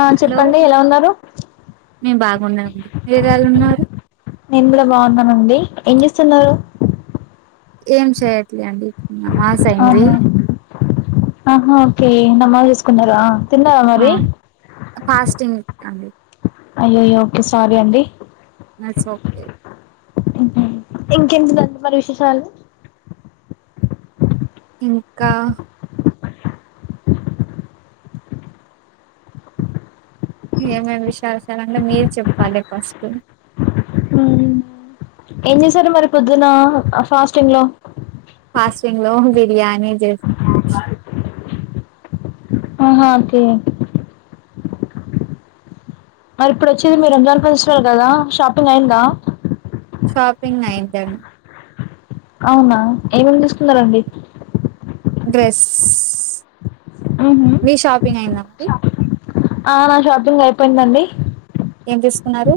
ఆ హలో చెప్పండి ఎలా ఉన్నారు మేము బాగున్నామండి మీరు ఎలా ఉన్నారు నేన్ కూడా బాగున్ననండి ఏం చేస్తున్నారు ఏం చెయట్లే అండి నమాజ్ అయింది అవునా ఆహా ఓకే నమాజ్ చేసుకున్నారా తిన్నవా ఆ మరీ [unintelligible] అయ్యో అయ్యో ఓకే సారీ అండి నెస్ ఓకే. ఉమ్ ఉమ్ మ్ ఇంకేంటిదండి విశేషాలు. ఇంకా ఏమేమ్ విషాల్ సల్ అంటె మీరు చెప్పండి ఫస్టు మ్మ్. ఏం చేశార్ మరి పొద్దునా అ ఫాస్టింగ్ లో. ఫస్టింగ్ లో బిర్యానీ చేస్. అవునా ఓకే. మరిప్పుడు ఒచ్చేది మీ రంజాన్ ఫెస్టివల్ కదా షాపింగ్ అయ్యిందా. షాపింగ్ అయిందండి. ఔనా ఏమేమి తీస్కున్నరండి. డ్రెస్స్స్స్ మీ షాపింగ్ అయింద మరి. ఆహ్ నా షాపింగ్ అయిపోయిందండి. ఏం తీస్కున్నరు.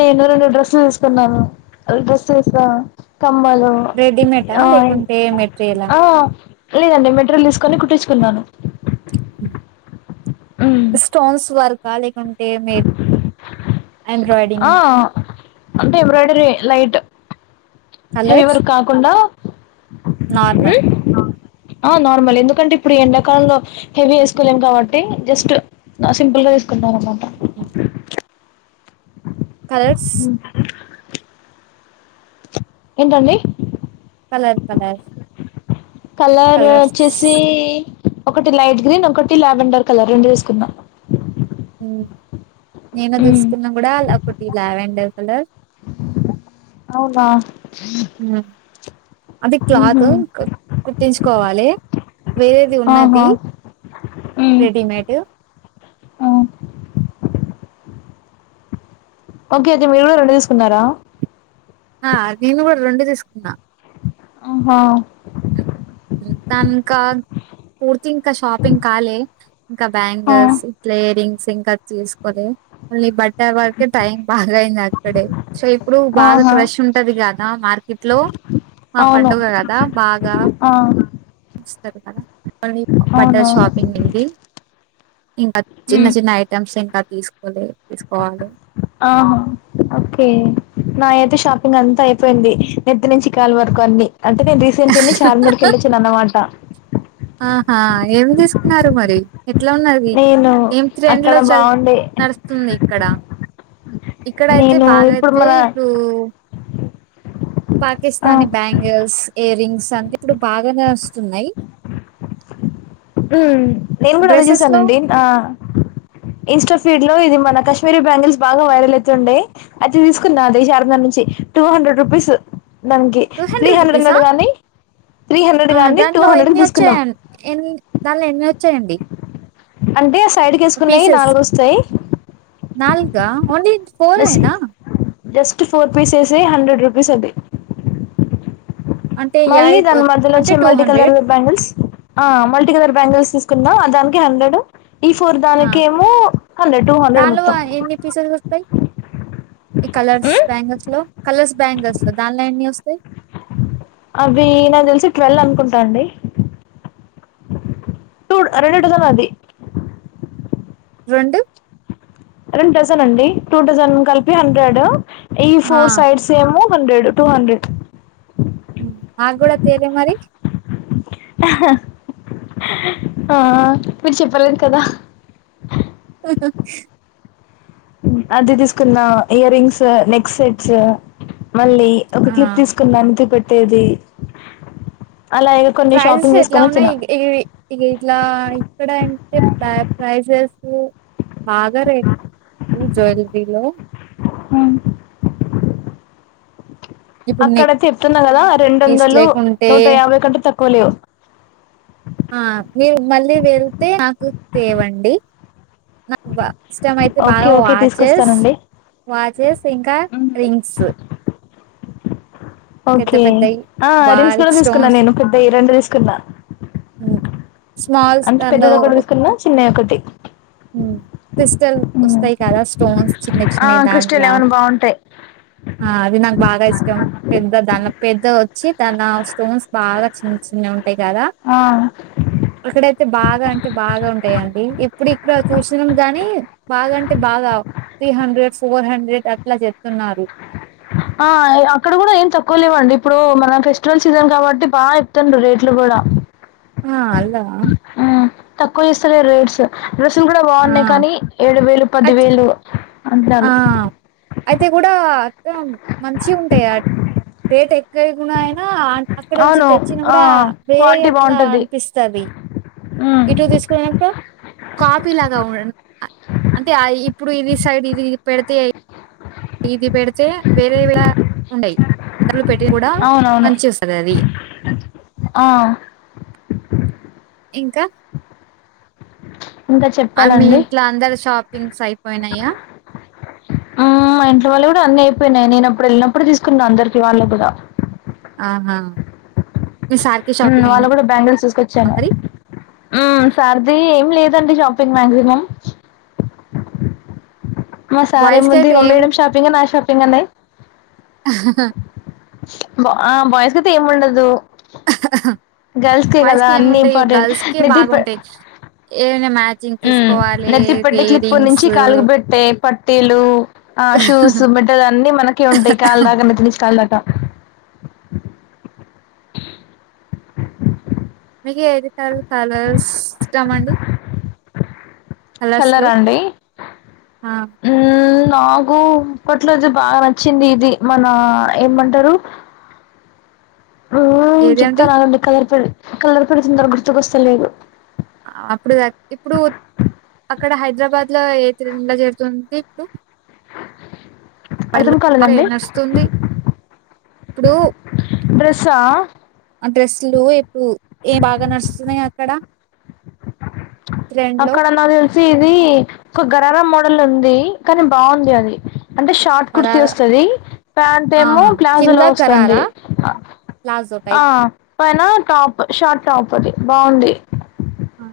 నేను రెండు డ్రెస్సుల్ తీస్కున్నాను అవి డ్రెస్సెస్ ఆహ్. కమ్మలు రెడీమేటా ఆహ్ లేకుంటే మెటీరియలా ఆహ్. లేదండి మెట్రియల్ తీస్కొని కుట్టిచ్కున్నాను. ఉమ్ స్టోన్స్ వర్క్. లేకుంటే మే. ఎంబ్రాయిడింగ్ ఆహ్ అంటె ఎంబ్రాయిడరీ ఏ లైట్. కలర్స్ హేవర్ కాకుండా. నార్మల్ ఉమ్ ఆహ్. నార్మలె ఎందుకంటె ఇప్పుడు ఎండాకాలంలో హెవీ ఏస్కోలేం కాబట్టి జస్ట్ సింపుల్ గా తీస్కున్ననమా. ఉమ్. కలర్స్. ఎంటండి. కలర్ అర్థం కాలే. కలరు ఒచ్చేసీ. ఒకటి లైట్ గ్రీన్ ఒకటి ల్యావెండర్ కలర్ రెండు దీస్కున్న. ఉమ్. నేను తీస్కున్న గుడ ఒకటి ల్యావెండర్ కలర్. అవునా ఉమ్ అది మ్హూ. క్లాతు కుట్ కుట్టించుకోవాలి. వేరేది ఉన్నద్ది ఆహా రెడీమేటు. ఓకే ఐతే మీరు కూడ రెండు తీస్కున్నరా. ఆహ్ నేను గుడ రొండు తీస్కున్న. అహా. [unintelligible] పూర్తింకా షాపింగ్ కాలే. ఇంక ఆ బ్యాంగల్స్ ఇట్లా ఇయరింగ్స్ ఇంక తీస్కోలె ఓన్లీ బట్. బట్టల వరకే టైం బాగయింది అక్కడే చే. ఇప్డు బాగ ఆహా క్రష్ ఉంటది గాదా మార్కెట్ లో మా పండుగ గద బాగ. ఆహ్. వస్తరు గద. ఓన్లీ బట్టల్ అవునవును షాపింగ్ అయింది ఇంగ చిన్న చిన్న ఐటమ్స్ ఇంక. ఆహ ఓకే లయర్. త్త షాపింగ్ అంత అయిపోయింది నెత్తి నుంచి కాలి వరకు అన్ని. అంటె నేన్ రీసెంట్ చూన్ని చార్మినార్క్ వెళ్లొచ్చిన అనమాట. ఆహా! ఏమి తీస్కున్నారు మరి. ఎట్ల ఉన్నది నేను ఏం త్రెండ్ అక్కడ లో చద్ బాగుండే నడుస్తుంది ఇక్కడ. ఇక్కడైతె నేను ఇప్పుడు బాగైతె మన ఇప్పుడు. ఆ పాకిస్తాని బ్యాంగిల్స్ ఇయర్రింగ్స్ అంత ఇప్పుడు బాగానే ఒస్తున్నై. ఉమ్ నేను గుడ అదే డ్రెసెస్‌లో చూసానండి ఆహ్ ఇన్స్టా ఫీడ్ లొ. లో ఇది మన కశ్మీరి బ్యాంగిల్స్ బాగ వైరల్ అయితుండే అయితే తీస్కున్న అదె షారద నుంచి టూ హండ్రెడ్ రుప్. పిస్స్. దానికి త్రీ హండ్రెడ్ రూపీసా? అన్నాడు గానీ త్రీ హండ్రెడ్ గాని టూ హండ్రెడ్ కి తీసుకున్నాం ఎన్ దానిలో ఎన్ని ఒచ్చాయండి అంటే సైడ్కేసుకున్నాయ్ నాలుగోస్తయ్ ద ఓన్లీ ఫోర్ ఏ నా జస్ట్ ఫోర్ పీసెస్ హె హండ్రెడ్ రూపీస్ పడ్డాయ్ అంటే మళ్ళీ దాని అంటే మధ్యలొచ్చే మల్టీ కలర్ బ్యాంగిల్స్ ఆ మల్టీకలర్ బ్యాంగిల్స్ తీసుకున్నా దానికి హండ్రెడ్ ఈ ఫోర్ ఆ! దానికేమో హండ్రెడ్ టూ హండ్రెడ్ దానిలో మొత్తం ఎన్ని పీసెస్ వస్తాయి? ఈ కలర్స్ ఉమ్, బ్యాంగల్స్ లో కలర్స్ బ్యాంగల్స్ లో దాన్ట్లో ఎన్ని ఒస్తాయ్ అవి నాకు తెలిసి ట్వెల్ అనుకుంటా అండి టూ రెండు డజన్లు అవి రొండు రెండు డజన్ అండి టూ డజన్ కలిపి హండ్రెడ్ ఈ ఆ ఫోర్ సైడ్స్ ఏమొ హండ్రెడ్ టూ హండ్రెడ్ మ్ మాక్కూడా తేలె మరి ఆ మీరు చెప్పలేదు కదా అది తీసుకున్న ఇయర్ రింగ్స్ నెక్ సెట్స్ మళ్ళీ ఒక ఆ క్లిప్ తీసుకున్నం క్ పెట్టేది అలాగే కొన్ని ప్రైజెస్ షాపింగ్ ఎట్లా చేసుకొని వచ్చిన ఉన్నాయి ఇవి ఇట్లా ఇక్కడ అంటే ప్ర ప్రైజెస్ స్ బాగా రేట్ మ్ జువెల్లరీలో ఇప్పుడు అక్కడ నెక్ చెప్తున్నా కదా పీస్ రెండొందలు లేకుంటే నూట యాభై కంటె తక్కువ లేవు ఆ మీరు మళ్ళీ వెళ్తే నాకు తేవండి నాకు బా ఇష్టం అయితే ఓకే బాగా ఓకే వాచెస్ తీసుకొస్తానండి వాచెస్ ఇంకా రింగ్స్ పెద్ద ఓకే పెద్దయి ఆ రింగ్స్ కూడా బారిక్ తీసుకున్నా స్టోన్స్ నేను పెద్దయి రెండు తీసుకున్నా స్మాల్స్ అంటే పెద్దదొకటి తీసుకున్నా చిన్నదోకట్ మ్ క్రిస్టల్ వస్తాయి కదా స్టోన్స్ చిన్న ఆ చిన్నవి దాంట్ల క్రిస్టల్ అవును బాగుంటాయి ఆ అవి నాకు బాగా ఇష్టం పెద్ద దన్ పెద్దగొచ్చి తన స్టోన్స్ బాగా చిన్న చిన్న ఉం కాదా ఆ అక్కడైతే బాగా అంటే బాగా ఉంటాయండి ఇప్పుడు ఇ చిణం గాని బాగాంటే బాగా త్రీ హండ్రెడ్ ఫోర్ హండ్రెడ్ అట్లా చెప్తున్నారు ఆ అక్కడ కూడా ఏం తక్కువ లేవండి ఇప్పుడు మన ఫెస్టివల్ సీజన్ కాబట్టి బాగా చెప్తుండ్రు రేట్లు కూడా ఆ అల్లనా తక్కువ చేస్తాలేరు రేట్స్ డ్రెస్సులు కూడా ఆ బాగున్నాయి కానీ ఏడు వేలు పది అట్ వేలు ఆ అంటున్నారు అయితే కూడా గ మంచిగుంటయ్ గా రేట్ ఎక్కువైనగున ఆ అన్ అక్కడ నుంచి అవును తెచ్చిన ఆ కూడా వేరే క్వాలిటీ అట్లా బాగుంటది అనిపిస్తాది ఉమ్ ఇటు తీసుకున్నప్పుడు కాపీ లాగా ఉన్ ఆ అంటే ఆ ఇప్ ఇప్పుడు ఇది సైడ్ ఇది పెడితే ఇది పేడితే వేరేయి కూడ ఉండయ్ పెట్టి కూడా అవునవును పని చేస్తది అది ఆ ఇంకా ఇంకా ఆ మీ చెప్పాలండి ఇంట్ల అందరి షాపింగ్స్ అయిపోయినయా మ్ మా ఇంట్లో వాళ్ళుయికూడా అన్నిీ అయిపోయినాయి నేనప్పుడు వెళ్ళినప్పుడు తీసుకున్నా అందరికి వాళ్ళకి కూడా ఆహా మీ సార్కి హు మ్ షాపింగ్ వాళ్ళు అయిందా కూడా బ్యాంగిల్స్ తీసుకొచ్చాను మరి మ్ సర్ది ఎం లేద్ పోయిందండి షాపింగ్ మాగ్సిమం మా సారే బాయ్స్ కి ముంది అయితే మా ఏం మేడం షాపింగ్ నా షాపింగ్ అన్నాయ్ బా ఆ బాయ్స్కైతే ఏం ఉండదు గర్ల్స్ కే బాయ్స్ కదా కి అన్ని ఇంపార్టెంట్ నిటి ప ఏవనా మ్యాచింగ్ తీసుకోవాలి ఇయ రింగ్సు పట్టిలు ఆ షూస్ మెటల్ అన్ని మనకె ఉంటాయి కాల్ దాకా నేతి నుంచి కాల్ దాకా ఇంతకీ ఎడి కల్ కలర్స్ ఇష్టం అండి కలరా అండి ఆ మ్ నాకు ఇప్పట్లో చె బా నచ్చింది ఇది మన ఏమంటరు హ్మ్ ఏదండి చెప్తానగండి కలర్ పేరు కలర్ పేర్ తొందరగా గుర్తుకొస్తలేదు అప్పుడు ఇప్పుడు అక్కడ హైదరాబాద్ ట్లా ఎ త్రిన్ల జెరుతుంది ఇప్పుడు అర్థం [unintelligible] ఎ కాలేదండి నొస్తుంది ప్పుడు డ్రెస్సా అంటే స్లు ఎప్పు ఎ బాగా నడుస్తున్నాయి క్కడ అక్కడ నాకు తెలిసి ఇది కుగ్గారాల మోడల్ ఉంది కానీ బావుంది అది అంటే షార్ట్ కుర్తి గరారా ఓస్తది ప్యాంట్ ఆ ఏమో ప్లాజో లో ఒస్తంది జో టైప్ పైన టాప్ షార్ట్ టాప్ అది బావుంది ఆ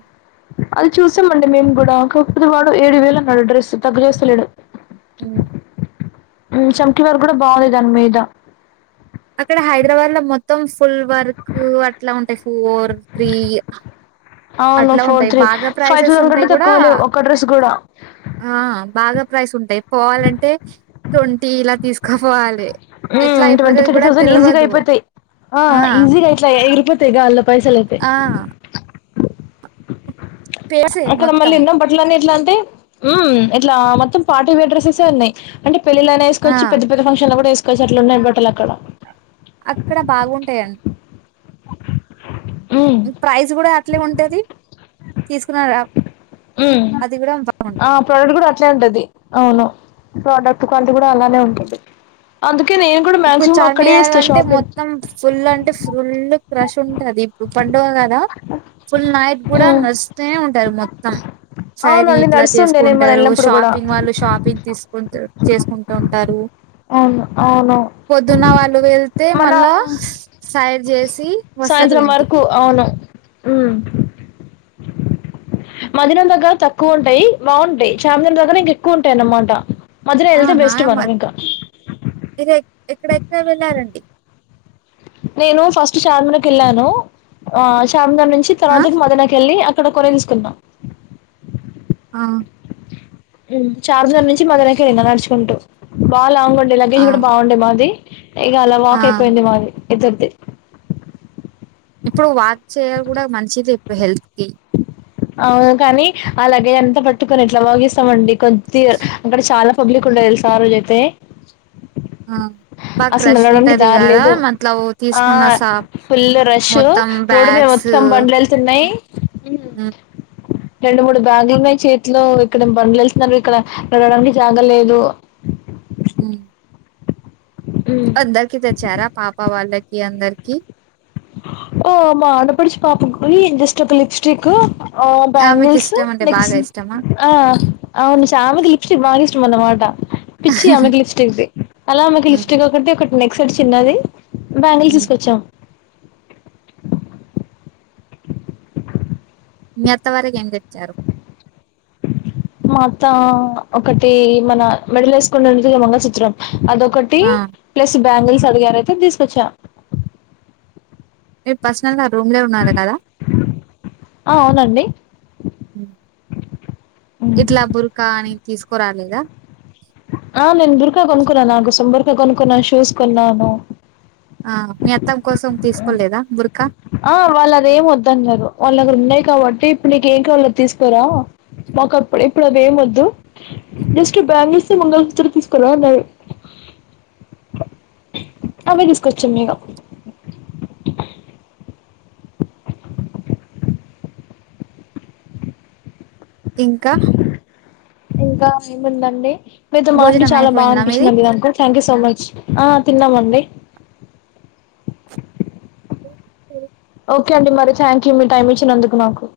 అది చూసామండి మేము కూడా కాకపోతే వాడు ఏడు వెల్ అన్నాడు డ్రెస్సు తగ లెసలేదు మ్ చమ్కలర్ కూడా బాలే దాని మీద అక్కడ హైదరాబాద్ లో మొత్తం ఫుల్ వర్క్ అట్లా ఉంటాయి ఫోర్ త్రీ అవును అట్లా ఫోర్ ఉంటాయి త్రీ బాగా ఫైవ్ ప్రైసెస్ థౌసండ్ కంటే ఉంటాయ్ కూడా తక్కువ లేవు ఒక డ్రెస్ కూడా ఆ బాగా ప్రైస్ ఉంటయి పోవాలంటే తొంటి ఇలా తీసుకో వోవాలి హ్మ్ ట్వంటీ థర్టీ తౌసండ్ ఈజిగా అయిపోతేయి ఆ ఈజిగా అయితాయే పోతయి గాల్లో పైసల్ అయితే ఆ పేర్సే అక్కడ మళ్ళీ మొత్తం ఎనో బట్లనే ఇట్లా అం టే హ్మ్ ఇట్లా మొత్తం పార్టీ వేర్ డ్రెస్సెసే ఉన్నాయి అంటే పెళ్లిలోన ఆ ఏస్కోచ్చు పెద్ద పెద్ద ఫంక్షన్ లో కూడా ఏసుకోచ్చు అట్ల ఉన్నాయి బట్టల్ అక్కడ అక్కడ బాగుంటాయి అన్ మ్మ్ ప్రైజ్ కూడా అట్లే ఉంటది తీసుకున్నారా మ్ ఆ ప్రోడక్ట్ కూడా అట్లే ఉంటది అవును ప్రోడక్ట్ క్వాలిటీ కూడా అలానే ఉంటది అందు ఇప్పుడు చార్మినార్ అంటే మొత్తం ఫుల్ అంటే ఫుల్ క్రష్ అది ఇప్పుడు పండుగ కదా ఫుల్ నైట్ కూడా మ్మ్ నస్తానే ఉంటారు మొత్తం సైది అవునండి ఇట్లా నడుస్తుండే నేను మనం చేసుకుంటారు వెళ్ళినప్పుడు కూడా షాపింగ్ వాళ్ళు షాపింగ్ తీసుకుంటారు చేసుకుంటా ఉంటారు అవును అవును పొద్దున్న వాళ్ళు వెళ్తే మనం మళ్ళా సైడ్ చేసి వస్తారు సాయంత్రం వరకు ఇంటికి అవును మధినం దగ్గర తక్కువ ఉంటాయి బావుంటాయి చార్మినార్ దగ్గర ఇంక ఎక్కువ ఉంటాయి అనమాట మధిర ఎళ్తే ఆహా బెస్ట్ మనం మరి ఇంకా మీరు ఎక్కడెక్కడ వెళ్ళాలండి నేను ఫస్ట్ చార్మనకి ఏళ్ళాను ఆ చార్మిన నుంచి ఆ తర్వాత మధిన కేళ్ళి అ క్కడ కోరేన్స్కున్నా ఆ చార్మినార్ నుంచి మదుర కె ఇంక నడుచుకుంటూ బా లాంగ్ ఉండే లగేజ్ ఆ కూడా బావుండే మాది ఏగల వాక్ ఆ అయిపోయింది మాది ఇద్దర్ది ఇప్పుడు వాక్ చేయాలి కూడా మంచిది ఇప్పుడు హెల్త్ కి అవును కాని ఆ లగేజఅంత పట్టుకొని ఎట్లా వాగిస్తామండి కొద్ది అక్కడ చాలా పబ్లిక్ ఉం తెలుసా ఆరోజైతే ఆ బా క్రష్ ఉంటది కదా లేదు మట్ల ఆ తీసుకున్న సా ఫుల్ రష్ మొత్తం రోడ్డు మీదా మొత్తం బండ్లేతున్నాయ్ మ్ రెండు మూడు బ్యాగులు ఉన్నయ్ చేతిలో ఇక్కడ బండ్లేస్తున్నారు ఇక్కడ నడవడానికి జాగ లేదు మ్ అందరికి తెచ్చారా పాప వాళ్ళకి అందరికి ఓ మా ఆడపడుచు పాపకి జస్ట్ ఒక లిప్స్టిక్ ఆ ఆమెకి బ్యాంగిల్స్ ఇష్టం అంటే బాగా నెక్స్ట్ ఇష్టమా ఆ అవును శ్యామకి లిపీస్టిక్ బాగిస్ ష్టం అన్నమాట పిచ్చి ఆమెకి లిప్స్టిక్దిి అలా ఆమెకి హ్మ్. లిప్స్టిక్ ఒకటి ఒకటి నెక్ సేట్ చిన్నది బ్యాంగిల్స్ హ్మ్. తీసుకొచ్చాం మీ అత్తవరికేం తెచ్చారు త్త ఒకటి మన మెడలేసుకున్నది మంగల్ సూత్రం అదొకటి ఆ ప్లస్ బ్యాంగిల్స్ అడిగారైతే అది తీసుకొచ్చా మీర్ పర్సనల్గా రూమ్లే ఉన్నారు గదా ఆ అవునండి ఇట్లా బుర్కా అనీ తీసుకోరాలేదా ఆ నేన్ బుర్కా కొనుకున్నా నాకోసం బుర్కా కొనుకున్నా శూస్ కొన్నాను ఆ మీ అత్తమ్మ కోసం తీసుకోలేదా బుర్ ఆ వాళ్ళు అదెం వద్దన్నారు వాళ్ళ దగ్గర ఉన్నాయి కాబట్టి ఇప్పుడు నీకేం కావలో తీసుకోరా మాక ప్ ఇప్పుడవ్వేం వద్దు జస్ట్ బ్యాంగిల్స్ మంగళసూత్ర తీసుకరా అన్నారు అవ్వే తీసుకొచ్చా నిను ఇంకా ఇంకా ఏం ఉందండి మీతో మాటలు భోజనం చాలా బాగా అయిపోయిందా మీది అనిపించిందండి నాకు థ్యాంక్ యూ సో మచ్ ఆ తిన్నామండి ఉ ఉ ఓకే అండి మరి థ్యాంక్యూ మీ టైం ఇచ్చినందుకు మాకు